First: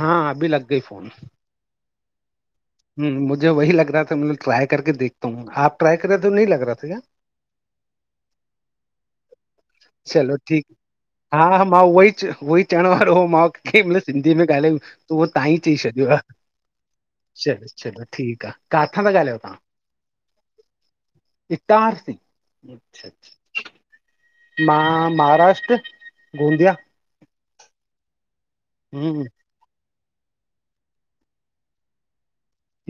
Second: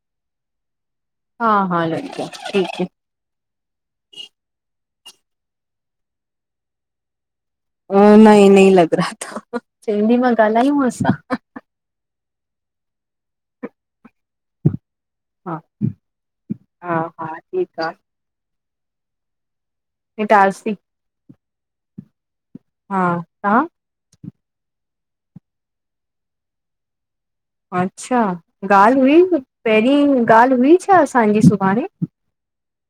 हां, अभी लॻ गई फोन। हा हा लग गया, ठीक है। ह। मुझे, वह लॻ रहा था मतिलब ट्राय कर के देखता हू, आप ट्राय कर रहे थे तो नही ल लग रहा था कया? नई नई लॻ रहा था, त सिंधी मां चलो ठीक ॻाल्हायूं असं हा हा, मां उहो ई, उहो ई चवण वारो हो मां, कें मल सिंधी में ॻाल्हायूं। त उहो तां ही हा चई छॾियो आ, हा हा चलो ठीकु आ चलो। ठीकु आ। काथां था ॻाल्हायो तव्हां? ईंटारिसी। ईंटारिसी। हा तहांं? मां, महाराष्ट्र गोंदिया। अच्छा ॻाल्हि हम्म हुई, पहिरीं ॻाल्हि हुई छा असांजी सुभाणे?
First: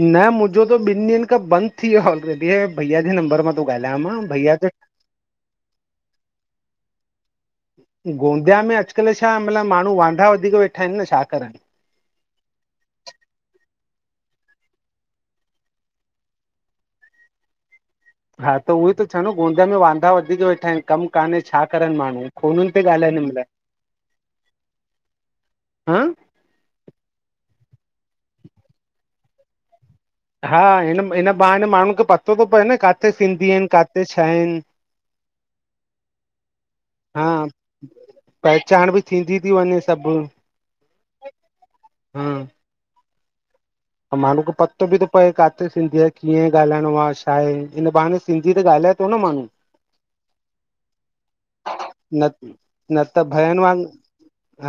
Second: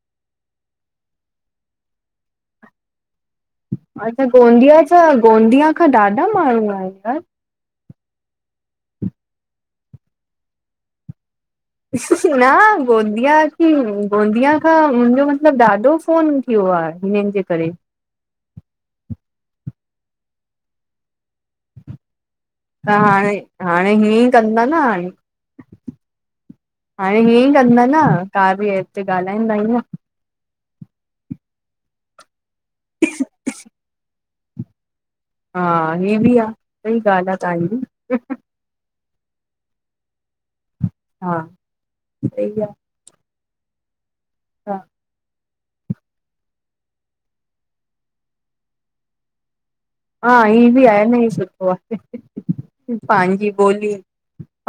न। मुंहिंजो त ॿिन ड्डिहन खां बंद थी व्यो आ, हे भैया जे नंबर मां थो ॻाल्हायां मां अच्छा भैया त गोंदिया जा, गोंदिया खां ॾाढा माण्हू आहिन त। गोंदिया में अॼुकल्ह छा मतिलब, माण्हू वांदा वधीक वेठा आहिन न छा करन। न गोंदिया क गोंदिया खां मुंहिंजो मतलबु ॾाढो फोन इियो आ, हिन जे करे। हा त, उहो इ तो चवां न, गोंदिया में वांदा वधीक वेठा आहिनि, कमु कान्हे छा करनि माण्हू। फ़ोनुनि ते त ॻाल्हाइनि हिन हाणे, महिल हाणे हीअं ई, कंदा न हाणे। हां हाणे हीअं ई कंदा न, ता बि एप ते ॻाल्हाईंदा ई न। हा हिन- हिन बहाने माण्हू खे पतो थो पए न, काथे सिंधी आहिन, काथे छा आहिन। हा। हिय बि आ, सही हा ॻाल्हि आ तहांजी। पहचान बि थींदी थी वञे सभिनी हा, सही आ। ऐं, माणू खे हा पतो बि तो पवे, काथे सिंधी आहिन। कीअं ॻाल्हाइणो आ, छा आहे, इन बहाने सिंधी त ॻाल्हाए थो न माण्हू। हा। हिअ बि आहे न, ई सुठो आ, न न त पंहिंजी भयनि वांग ॿोली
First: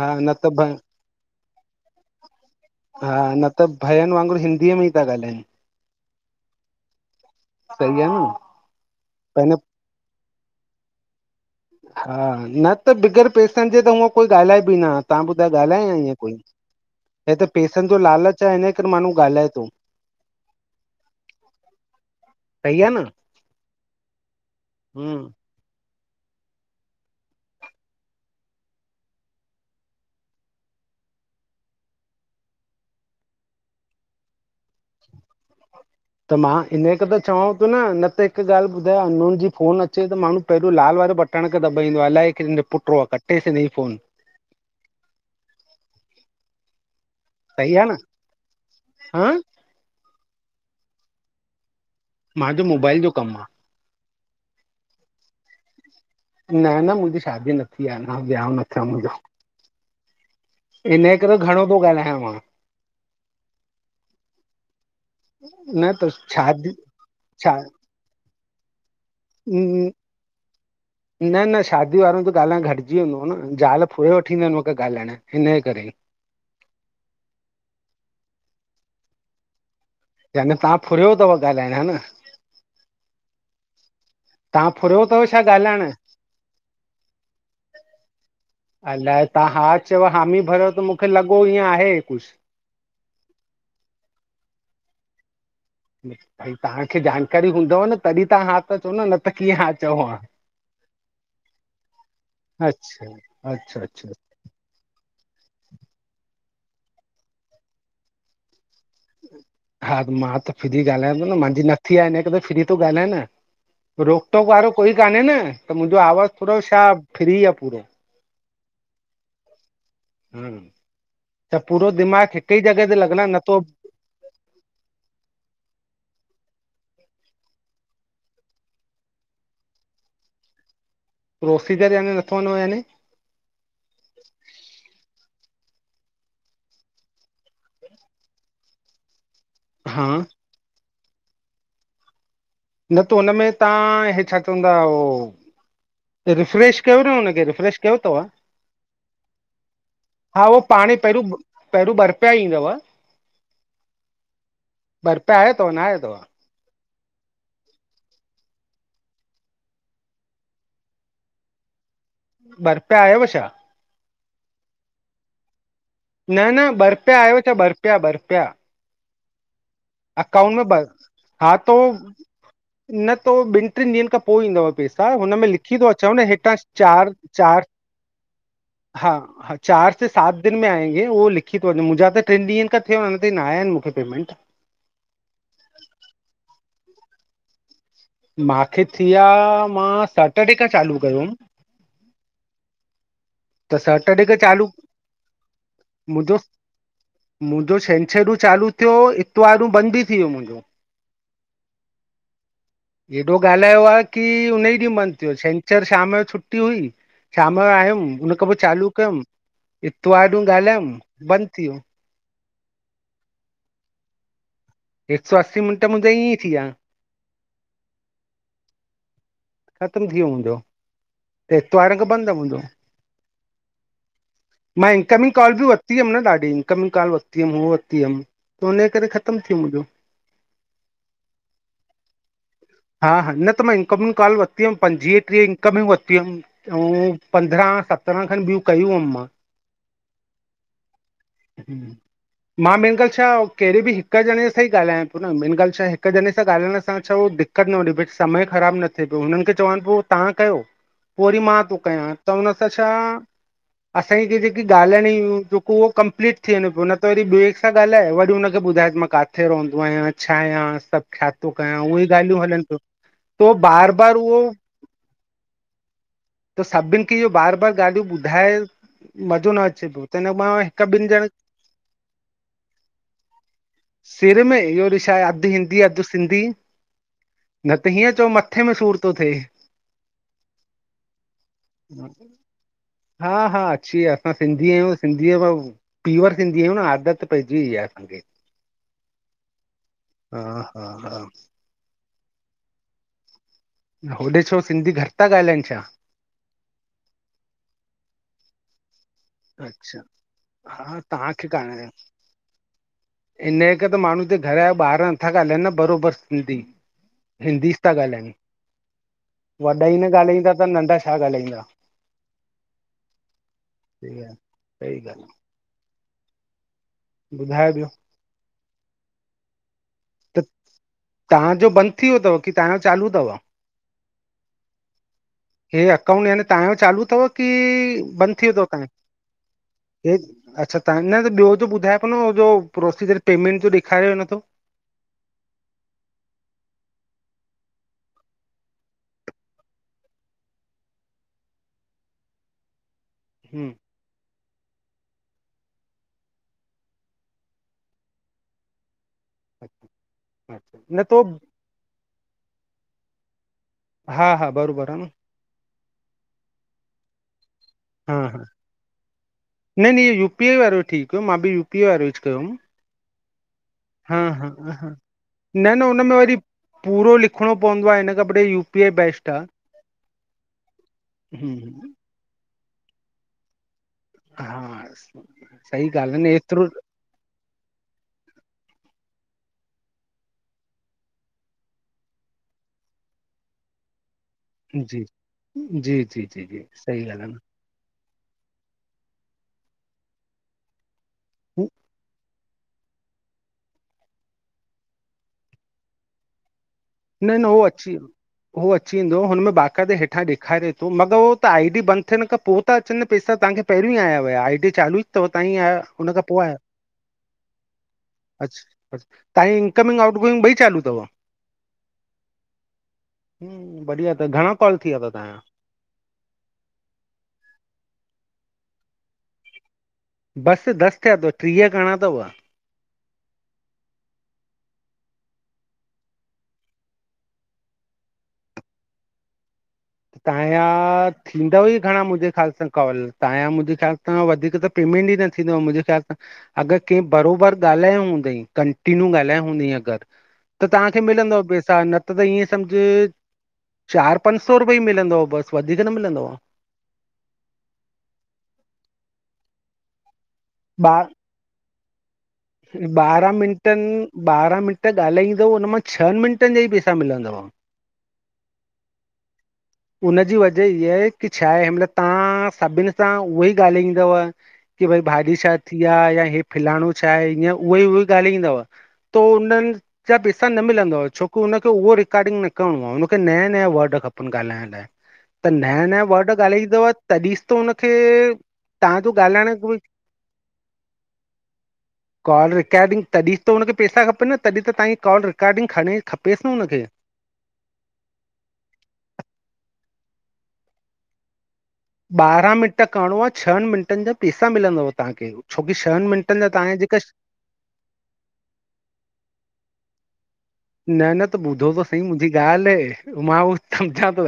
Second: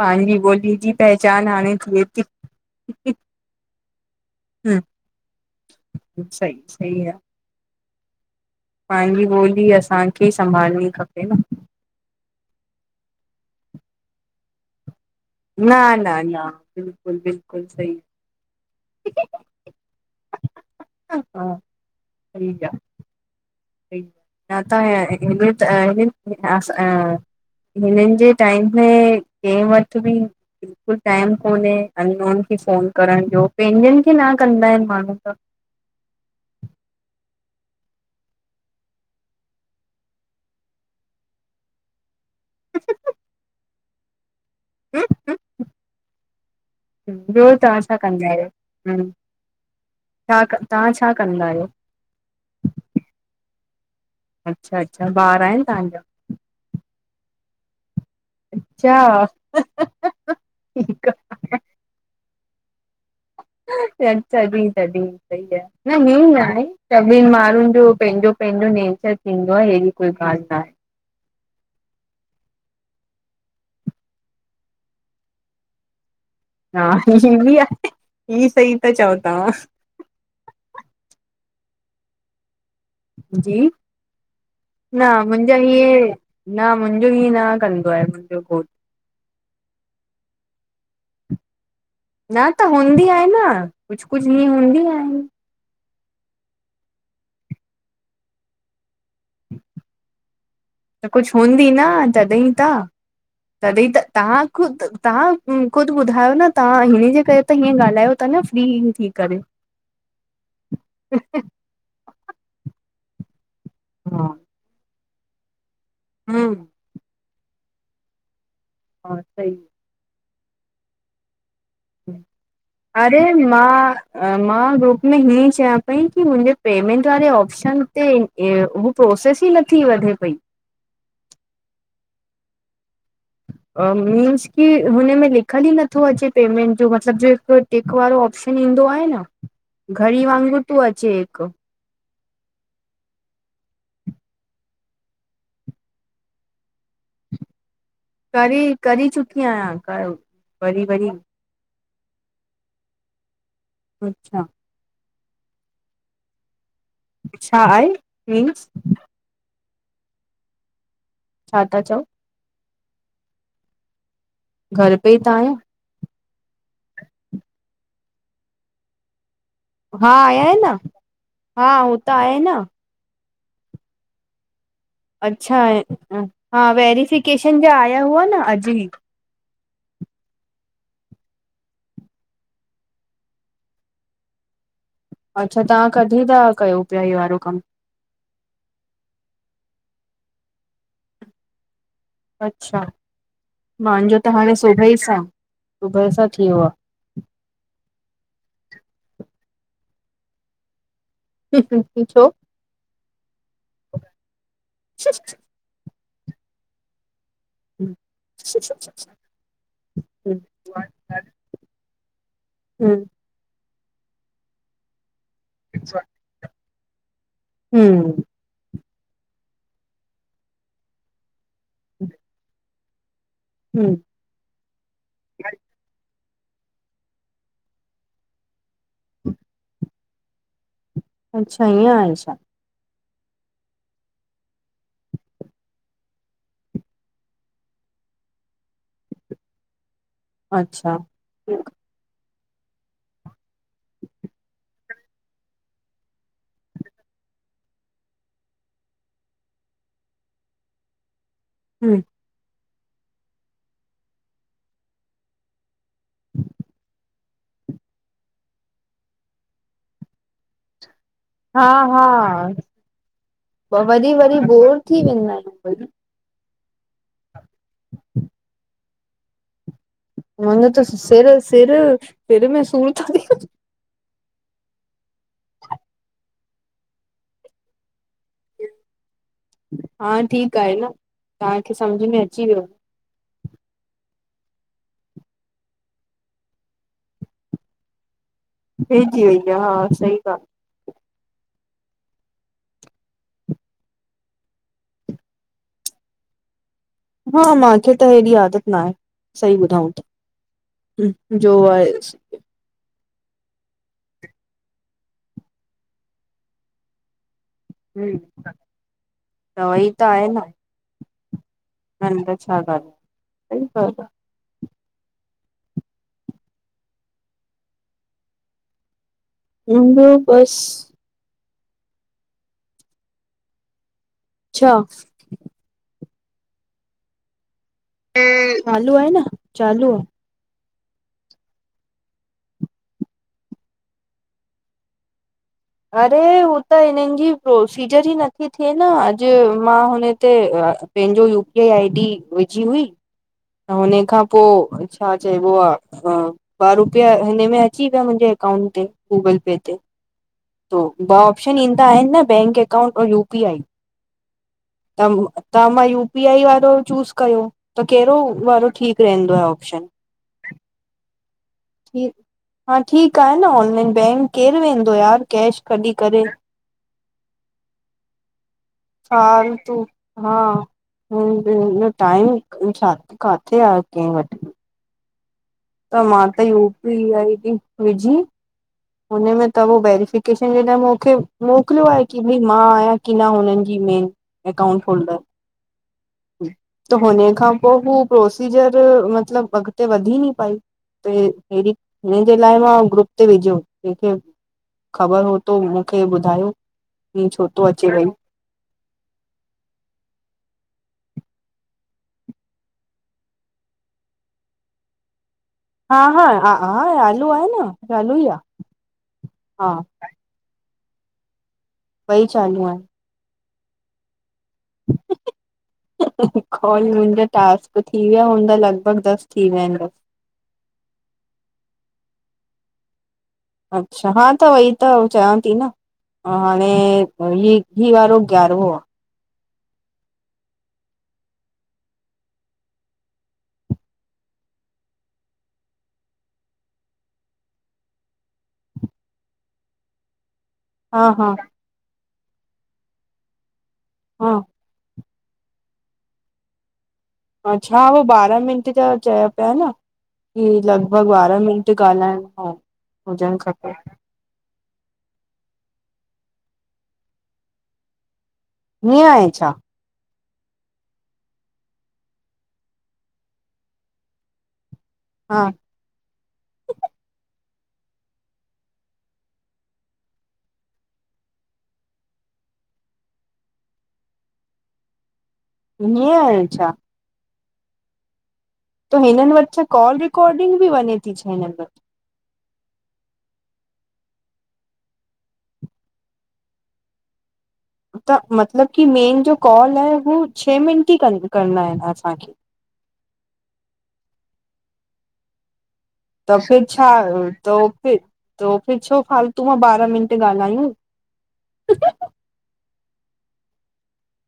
हा न त भ बोली जी पहचान हाणे थिए ती। हा, न त भयन वांगुरु हिंदीअ हम्म में ई था ॻाल्हाइन। सही सही आ सई आ न? पंहिंजी ॿोली, असांखे संभालणी खपे न। हा, न त बिग़ैर पैसनि जे, त हूंअ कोई ॻाल्हाए बि न। तहां ॿुधायो न ॻाल्हाए या न ईअं कोई, न बिल्कुलु हे त बिल्कुलु पैसनि सही जो लालच आ, हिन करे माण्हू ॻाल्हाए थो। हा। सही आ, सही आहे न सही आ हम्म [unintelligible] त। त हिन, हिननि जे टाइम में कैं वठ बि बिल्कुलु टाइम कोन्हे, अननोन खे फ़ोन करण जो, पंहिंजनि खे न कंदा आहिन माण्हू त। त, मां हिनकरे त चवां थो न, त हिकु ॻाल्हि ॿुधायो अननोन जी फोन अचे त माण्हू पहिरियों लाल वारो बटण खे दॿाईंदो आ, अलाए कैं जो पुट्र आ, कटेस हिन जी फोन। हम, हम। [unintelligible] ॿियो, सही तव्हां आहे छा न कंदा आहियो? हम्म, हा तां क, तां छा कंदा आहियो? मांजो मोबाइल जो कमु आ। अच्छा अच्छा, ॿार आहिनि तव्हांजा? न न मुंहिंजी शादी न थी आ अञा। व्हयां न थियो मुंहिंजो। अच्छा ठीकु हिन करे घणो पो ॻाल्हायां मां। अच्छा, तॾहिं तॾहिं सही आ। न त हींअ न आहे, शादी सभिनि छा माण्हुनि जो पंहिंजो पंहिंजो नेचर थींदो आहे। एहिड़ी कोई ॻाल्हि न आहे। न न शादीअ वारन जो ॻाल्हाइणु घटिजी वेंदो आहे न, ज़ाल फुरे वठी वेंदा आहिनि हुनन खे ॻाल्हाइण। हिन करे हा हिअं बि आहे, हिअ सही ता चओ तव्हां यानी तां फुरियो थव ॻाल्हाइण, हा न जी, तव्हां न फुरियो अथव छा मुंहिंजा ॻाल्हाइण हिएं न मुंहिंजो ईअं न कंदो आहे। मुंहिंजो घोटु अलाए तव्हां हा चयो, हामी भरियो त मूंखे लॻो ईअं आहे कुझु न त हूंदी आहिनि न, कुझु कुझु हीअं हूंदी आहिनि। ब भई तव्हांखे जानकारी हूंदव न, तॾहिं तव्हां हा त चओ न, न त कीअं हा चओ हा। त कुझु हूंदी न तॾहिं त, अच्छा अच्छा तॾहिं त अच्छा तव्हां ख़ुदि, तव्हां ख़ुदि ॿुधायो न तव्हां हिन जे करे त हीअं ॻाल्हायो था न फ्री थी करे हा मां त फ्री ॻाल्हायां थो न, मुंहिंजी न थी आहे, हिन करे त फ्री थो ॻाल्हायां न। रोक टोक वारो कोई कान्हे न, त मुंहिंजो आवाज़ थोरो हम्म छा, फ्री आ पूरो। हा सही ह्म्म, त पूरो दिमाग़ु हिक ई जॻह ते लॻल आ, न थो न मां ग्रुप में हीअं चवां पई कि मुंहिंजे पेमेंट वारे ऑप्शन ते हू प्रोसेस ई नथी वधे पई। प्रोसीजर याने नथो वधे याने मीन्स कि हुनमें लिखियल ई नथो अचे पेमेंट जो मतलबु जेको टिक वारो ऑपशन ईंदो आहे न, हा घड़ी वांगुरु थो अचे हिकु। न त हुनमें तव्हां ही छा चवंदा हो रिफ्रेश कयो न हुनखे रिफ्रेश कयो अथव करे करे चुकी आहियां घणो, हा उहो वरी पाणे वरी पहिरियों पहिरियों ॿ रुपिया ईंदव। अच्छा ॿ रुपिया आया थव, न आया अथव? छा आहे? मीन्स छा था चओ? ॿ रुपिया आयव छा? घरु पे ई त आहियां। न न ॿ रुपिया आहियव छा ॿ रुपिया, ॿ रुपिया? हा आया अकाउंट आहिन न में ॿ, हा तो, हो त आहे न न तो ॿिनि टिनि ॾींहंनि खां पोइ ईंदव पैसा। हा हुन में अच्छा लिखी थो अचव न, हेठां हा चार वेरिफिकेशन चार जा आया हुआ न अॼु ई हा हा चारि से सात दिन में आएंगे, उहो लिखी थो अचे, मुुंहिंजा त टिनि ॾींहंनि खा थिया आहिनि। अञा ताईं न आया आहिनि मूंखे पेमेंट। अच्छा तव्हां कॾहिं था कयो? हे वारो कमु। मांखे थी विया मां सेटर्डे खां चालू कयोमि। अच्छा, त मांजो सैटरडे त खां हाणे चालू सुबुह सां, सुबुह सां थी वियो आ। मुंजो छंछरु चालू थियो, इतवारु बंदि भी थी वियो मुंजो। आहे छो एॾो ॻाल्हायो आ कि हुन ई ॾींहु बंद थियो छंछर छंछर शाम जो छुटी हुई, शाम जो आयुम, उन खां पो चालू कयम, इतवार हम्म ॾींहु ॻाल्हायुम, बंद थी वियो। हूं हिक सौ असी मिंट मुंजा इयं ईं थी विया हम्म ख़तम थी वियो मुंजो, त एतवार खां बंद आ मुंजो। हम मां इनकमिंग कॉल बि वती हुयम न ॾाढी, इनकमिंग कॉल वती हम हू वती हम त हुनजे करे ख़तम थी वियो मुंजो। अच्छा ईअं आहे छा? हा हा न त मां इनकमिंग काल वती हम पंजवीह ट्रीह इनकमिंग वती हम। अऊं पंद्रह सत्रां खन ॿियूं कयूं हम मां। अच्छा हम मां मेन ॻाल छा केड़े बि हिक ॼणे सां ई ॻाल्हायां पियो न, मेन ॻाल छाए हिक ॼणे सां ॻाल्हाइण सां छा हो दिक [unintelligible] समय ख़राब न थे पियो हुनन खे चवांन पियो तव्हां कयो पो वरी मां त पो हम्म कयां त हुन त छा असां खे जेकी ॻाल्हाइण जी जेको हो कंप्लीट थी वञे पियो न त ॿे सां ॻाल्हाए वरी हुनखे ॿुधाएस, कि मां काथे रहंदो आयां छा आयां सभ छाथो हा कयां उहे ई हा ॻाल्हियूं हलन पियूं तो वरी बार-बार वरी उहो बोर थी वेंदा आहियूं त सभिन खे इयो बार-बार ॻाल्हियूं ॿुधाए मज़ो न अचे पियो त हिन मां हूंअ त हिकु ॿिनि ॼण सिर-सिर, सिर में सूर तो थी सिर में इयो वरी छाए अध हिंदी, अध सिंधी न त हीअं चओ मथे में सूर तो थे हा ठीक आहे न, तांखे समझ में अची वियो। हा-हा अची वियो आ असां सिंधी आयूं, सिंधीअ में प्योर सिंधी आयूं, न आदत पेजी वई आ असांखे पेजी वई आ हा सही ॻाल हा-हा-हा होॾे छो सिंधी घट ता ॻाल्हाइन छा? न मांखे त हेॾी आदत न आहे सही ॿुधाऊं अच्छा त, हा तव्हांखे जो कान आहे इन करे त माण्हू त घर जा ॿार नथा ॻाल्हाइन न बरोबर सिंधी हिंदीस था ॻाल्हायन, त वॾा वई ई त न आहे ॻाल्हाईंदा त नंढा छा ॻाल्हाईंदा। न न छा ॻाल आ सही चओता सही सही गाल आ। ॿुधाए ॿियो? ईंदो त बस तव्हांजो बंद थी वियो त, कि तव्हांजो चालू तव? छा? हे अकाउंट याने तव्हांजो चालू तव की बंद थी वियोे तव तांजो? चालू आहे न चालू आहे अच्छा तां न त ॿियो त ॿुधाए पियो न हो जो प्रोसीजर पेमेंट जो ॾेखारेव न तो। अरे, हू त हिननजी प्रोसीजर ई नथी थिए न। अॼु मां हुनते पंहिंजो U P I, I D विझी हुई। हम्म उने खां पोइ। छा चइबो आहे। ॿ रुपिया हिन में अची विया। मुंहिंजे अकाउंट ते, गूगल पे ते। अच्छा तो न ॿ ऑप्शन ईंदा आहिनि न। बैंक अकाउंट और यूपी आई। हा, हा बरोबर। आहे त, न त मां यूपी आई वारो चूस कयो। त, हा कहिड़ो वारो ठीकु रहंदो आहे ऑपशन? बे वारो ठीकु, मां बि बे वारो यूज़ कयो। हा ठीकु आहे न ऑनलाइन हा, बैंक हा, केरु वेंदो हा। यार कैश न, न कढी हुन में करे वरी पूरो लिखणो पवंदो आहे। हिन कपिड़े यूपी आई बैेस्ट आहे। हा। हिन बिन जो हम्म टाइम काथे आहे के वठ। हा। सही त, ॻाल्हि आहे न मां त एतिरो उपी आई आइडी विझी हुन मूंखे त उो वेरिफिकेशन जे लाइ मोकलियो आहे। कि मां आहियां कि न हुननि जी मेन। अकाउंट जी, होल्डर जी, जी, जी, जी त सही ॻाल्हि हुन आहे न। खां पोइ हू प्रोसीजर मतलब अॻिते वधी नी पई ते [inaudible] इ न लाइ मां ग्रुप ते विझो। कंहिंखे ख़बर हु त मूंखे ॿुधायो। हिय छो थो अचे वई। हो, अची वेंदो। हुनमें बाकाइदे हेठां डेखारे थो, मगर उहो त आई डी बंद थियण खां पोइ। तत अचनि, पेसा तवांखे पहिरियों ई आया हुया, आई टी चालू ई अथवां आया। हा हुन खां हा पोइ हा आयो। हा चालू आहे न चालू ई आहे [inaudible] तव्हांजी हा इनकमिंग आटगोइंग ॿई चालू अथव? ॿई चालू आहे। बढ़िया, त गणा कॉल थी विया थव तव्हांजा? [unintelligible] कॉल, मुंहिंजा टास्क थी विया हूंदा। लॻभॻि दसि थी विया आहिन। बसि, दसि थिया अथव। ट्रीह करना अथव। अच्छा, हा त वई त चवयां थी न। हाणे हि आरो ग्यारो आहे। तव्हां जा थींदा ई घणा, मुंहिंजे ख़्याल सां कॉल, तव्हां जा मुंहिंजे ख़्याल सां वधीक त। पेमेंट ई न थींदो आहे, मुंहिंजे ख़्याल सां अगर के बराबरि गाल्हायो हूंदई, कंटिन्यू गाल्हाया हूंदई, अगर। त तव्हां खे हा मिलंद हा पैसा, न त त ईअं समझो चार हा पं सौ रुपिया ई मिलंदो आहे, बसि वधीक न मिलंदो आहे। अच्छा, उ बारहां मिंट जो चए पिया न कि लग भग बारहां मिंट। गाल्हाइणु बारह मिंटन बारहं मिंट गाल्हाईंदवत हून मा छ ही मिंटन जा ई पैसा मिलंदव। ईअं आहे छा? हुन जी वजह इहा आहे की छा आहे? मतल तव्हां सभिनि सां उहो ई ॻाल्हाईंदव की, भई भाजी हा छा थी आहे या ही फलाणो छा आहे? हंअं, उहो ई उहो ई गाल्हाईंदव। थो उनन जां पैसा न मिलंदो आहे, छो कि हुनखे उहो रेकॉर्डिंग न करिणो आहे, हुनखे नया-नया वर्ड खपनि गाल्हाइण लाइ। त नयां-नयां हीअं वर्ड आहे छा? गाल्हाईंदव, तडहिंस त हुनखे त तव्हांजो हिननि वटि छा ॻाल्हाइण कॉल रेकॉर्डिंग बि वञे थी, छा हिननि में? कॉल रिकॉर्डिंग तॾहिं त हुनखे पैसा खपनि न तॾहिं त तव्हांखे कॉल रिकॉर्डिंग खणी खपेसि न हुनखे। त मतलब की मेन जो कॉल है हू छह मिंट ई कर करना है। ॿारहां मिंट करिणो आहे छह मिंटनि जा पैसा मिलंदव तव्हांखे छोकी छह मिंट त फिर छा तो फिर तो फिर छो फालतू मां ॿारहां मिंट ॻाल्हायूं। न न त ॿुधो त सही मुंहिंजी ॻाल्हि आहे मां उ सम्झा थो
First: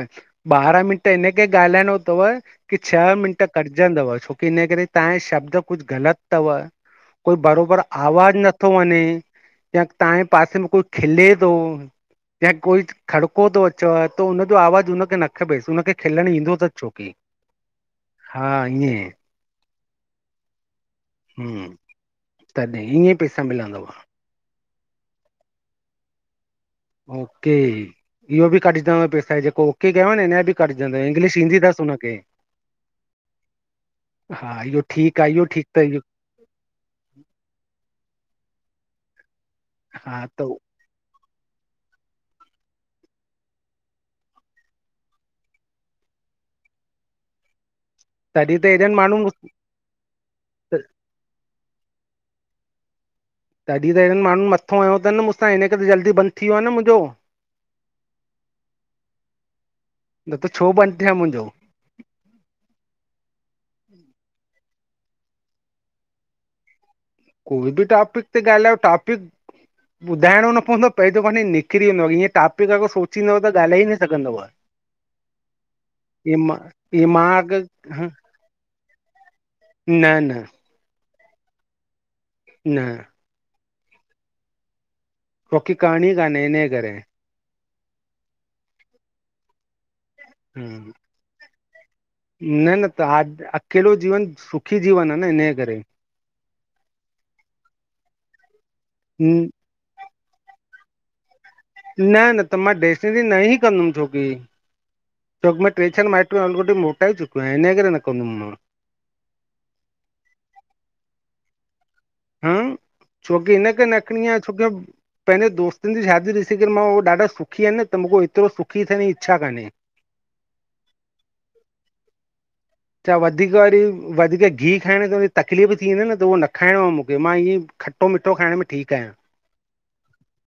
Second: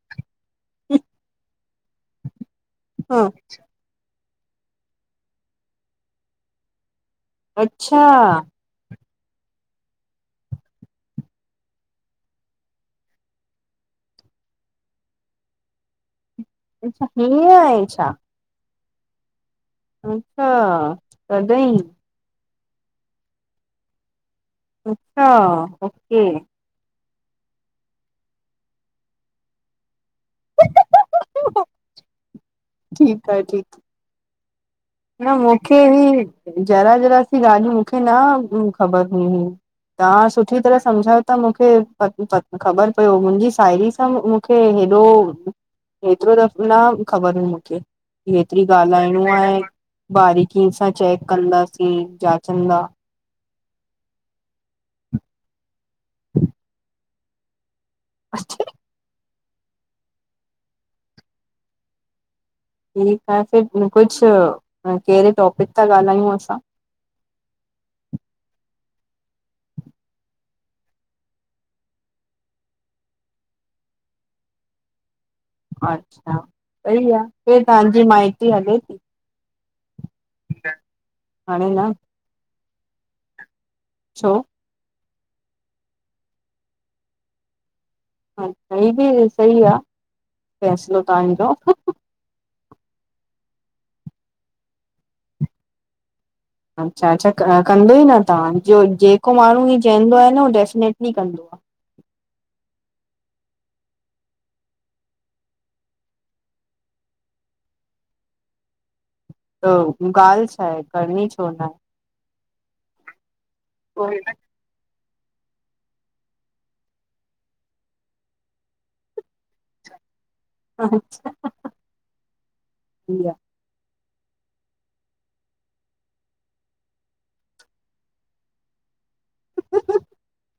ॿारहां मिंट हिनखे ॻाल्हाइणो अथव की छह हा मिंट कड छोक हिनकरे तां शब्द कुझु गलत अथई कोई बरोबर अच्छा आवाज न नथो वञे या तव्हांजे पासे में कोई खिले थो, या कोई खड़को थो अचेव त हुननजो आवाज़ु उनखे न खपेसि उन खे खिलण ईंदो त अछा हीअ आहे छा! हा ईअं। अच्छा तॾहिं तॾ ईअं पैसा मिलंदव। अच्छा ओके। ओके! इहो बि कढजंदव पैसा जेको ओेके कयव न हिना जा ॿि कढजंदव इंग्लिश ईंदी अथस हुनखे। ठीकु आहे ठीकु हा इहो ठीकु न आहे इहो ठीकु मुंखे त इहो ई जरा जरा सी ॻाल्हियूं मुंखे न ख़बर हुयई, तां हा त सुठी तरह सम्झायो त मुंखे ख़बर पयो मुंहिंजी साहेड़ी सां मुंखे हेॾो हेतिरो दफ़ न ख़बर हुई मुंखे की तॾहिं त ऐतिरी हेॾनि ॻाल्हाइणो माण्हुनि आहे बारिकीअ सां चेक कंदासीं जाचंदा तॾहिं त हिननि माण्हुनि मथो हयो अथनि मुंसां हिन करे, जल्दी बंदि थी वियो आ न मुंहिंजो अच् छी न त छो बन्द थे आ मुंहिंजो ठीकु आ फिर कुझु कहिड़े टॉपिक था, ॻाल्हायूं असां कोई ॿी टॉपिक ते गाल्हियो टॉपिक ॿुधाइणो न पवंदो पंहिजो पाणी निकिरी वेंदो आ ईअं टॉपिक अगरि सोचींनदव त ॻाल्हाए न सघंदव [inaudible] अच्छा इहे मां इहे सही आ मां फिर तांजी अगरि माइट्री हले थी न न न, हाणे ना न छो मुख़े करणी काने इने करें ह सही ॿि सही आ फ़ैसलो तांजो न न त हा अकेलो जीवन सुखी जीवन आ न इञे करें अच्छा, अच्छा कंदों ई न तव्हां जो जेको माण्हूं ई चवंदो आहे न उ डेफिनेटली कंदो आ न, न त मां डेस्टरी न हीं कंदुमि छोकी छोकि मां ट्रे चार माइट्रय अङुठी मोटाए चुकियो आहिया, हिनन करे न कंन्दम मां अ ॻाल्हि छा आहे करणी छो नाऐ? हं छोकी हिनखे नखणी आ छोकी मुंखे पंहिंजे दोस्तनि जी शादी ॾिसी करे, मां उह ॾाढा सुखी आहिनि न, त मुंखे एतिरो सुखी थियण इच्छा कान्हे [inaudible] अच्छा, छा सइ आ। वधीक वधीक घीहु खाइण त तकलीफ़ थी वेंदी आ न, त न खाइणो आ मुखे। मां इएंं खट्टो-मिठो खाइण में ठीकु आहियां। आहे।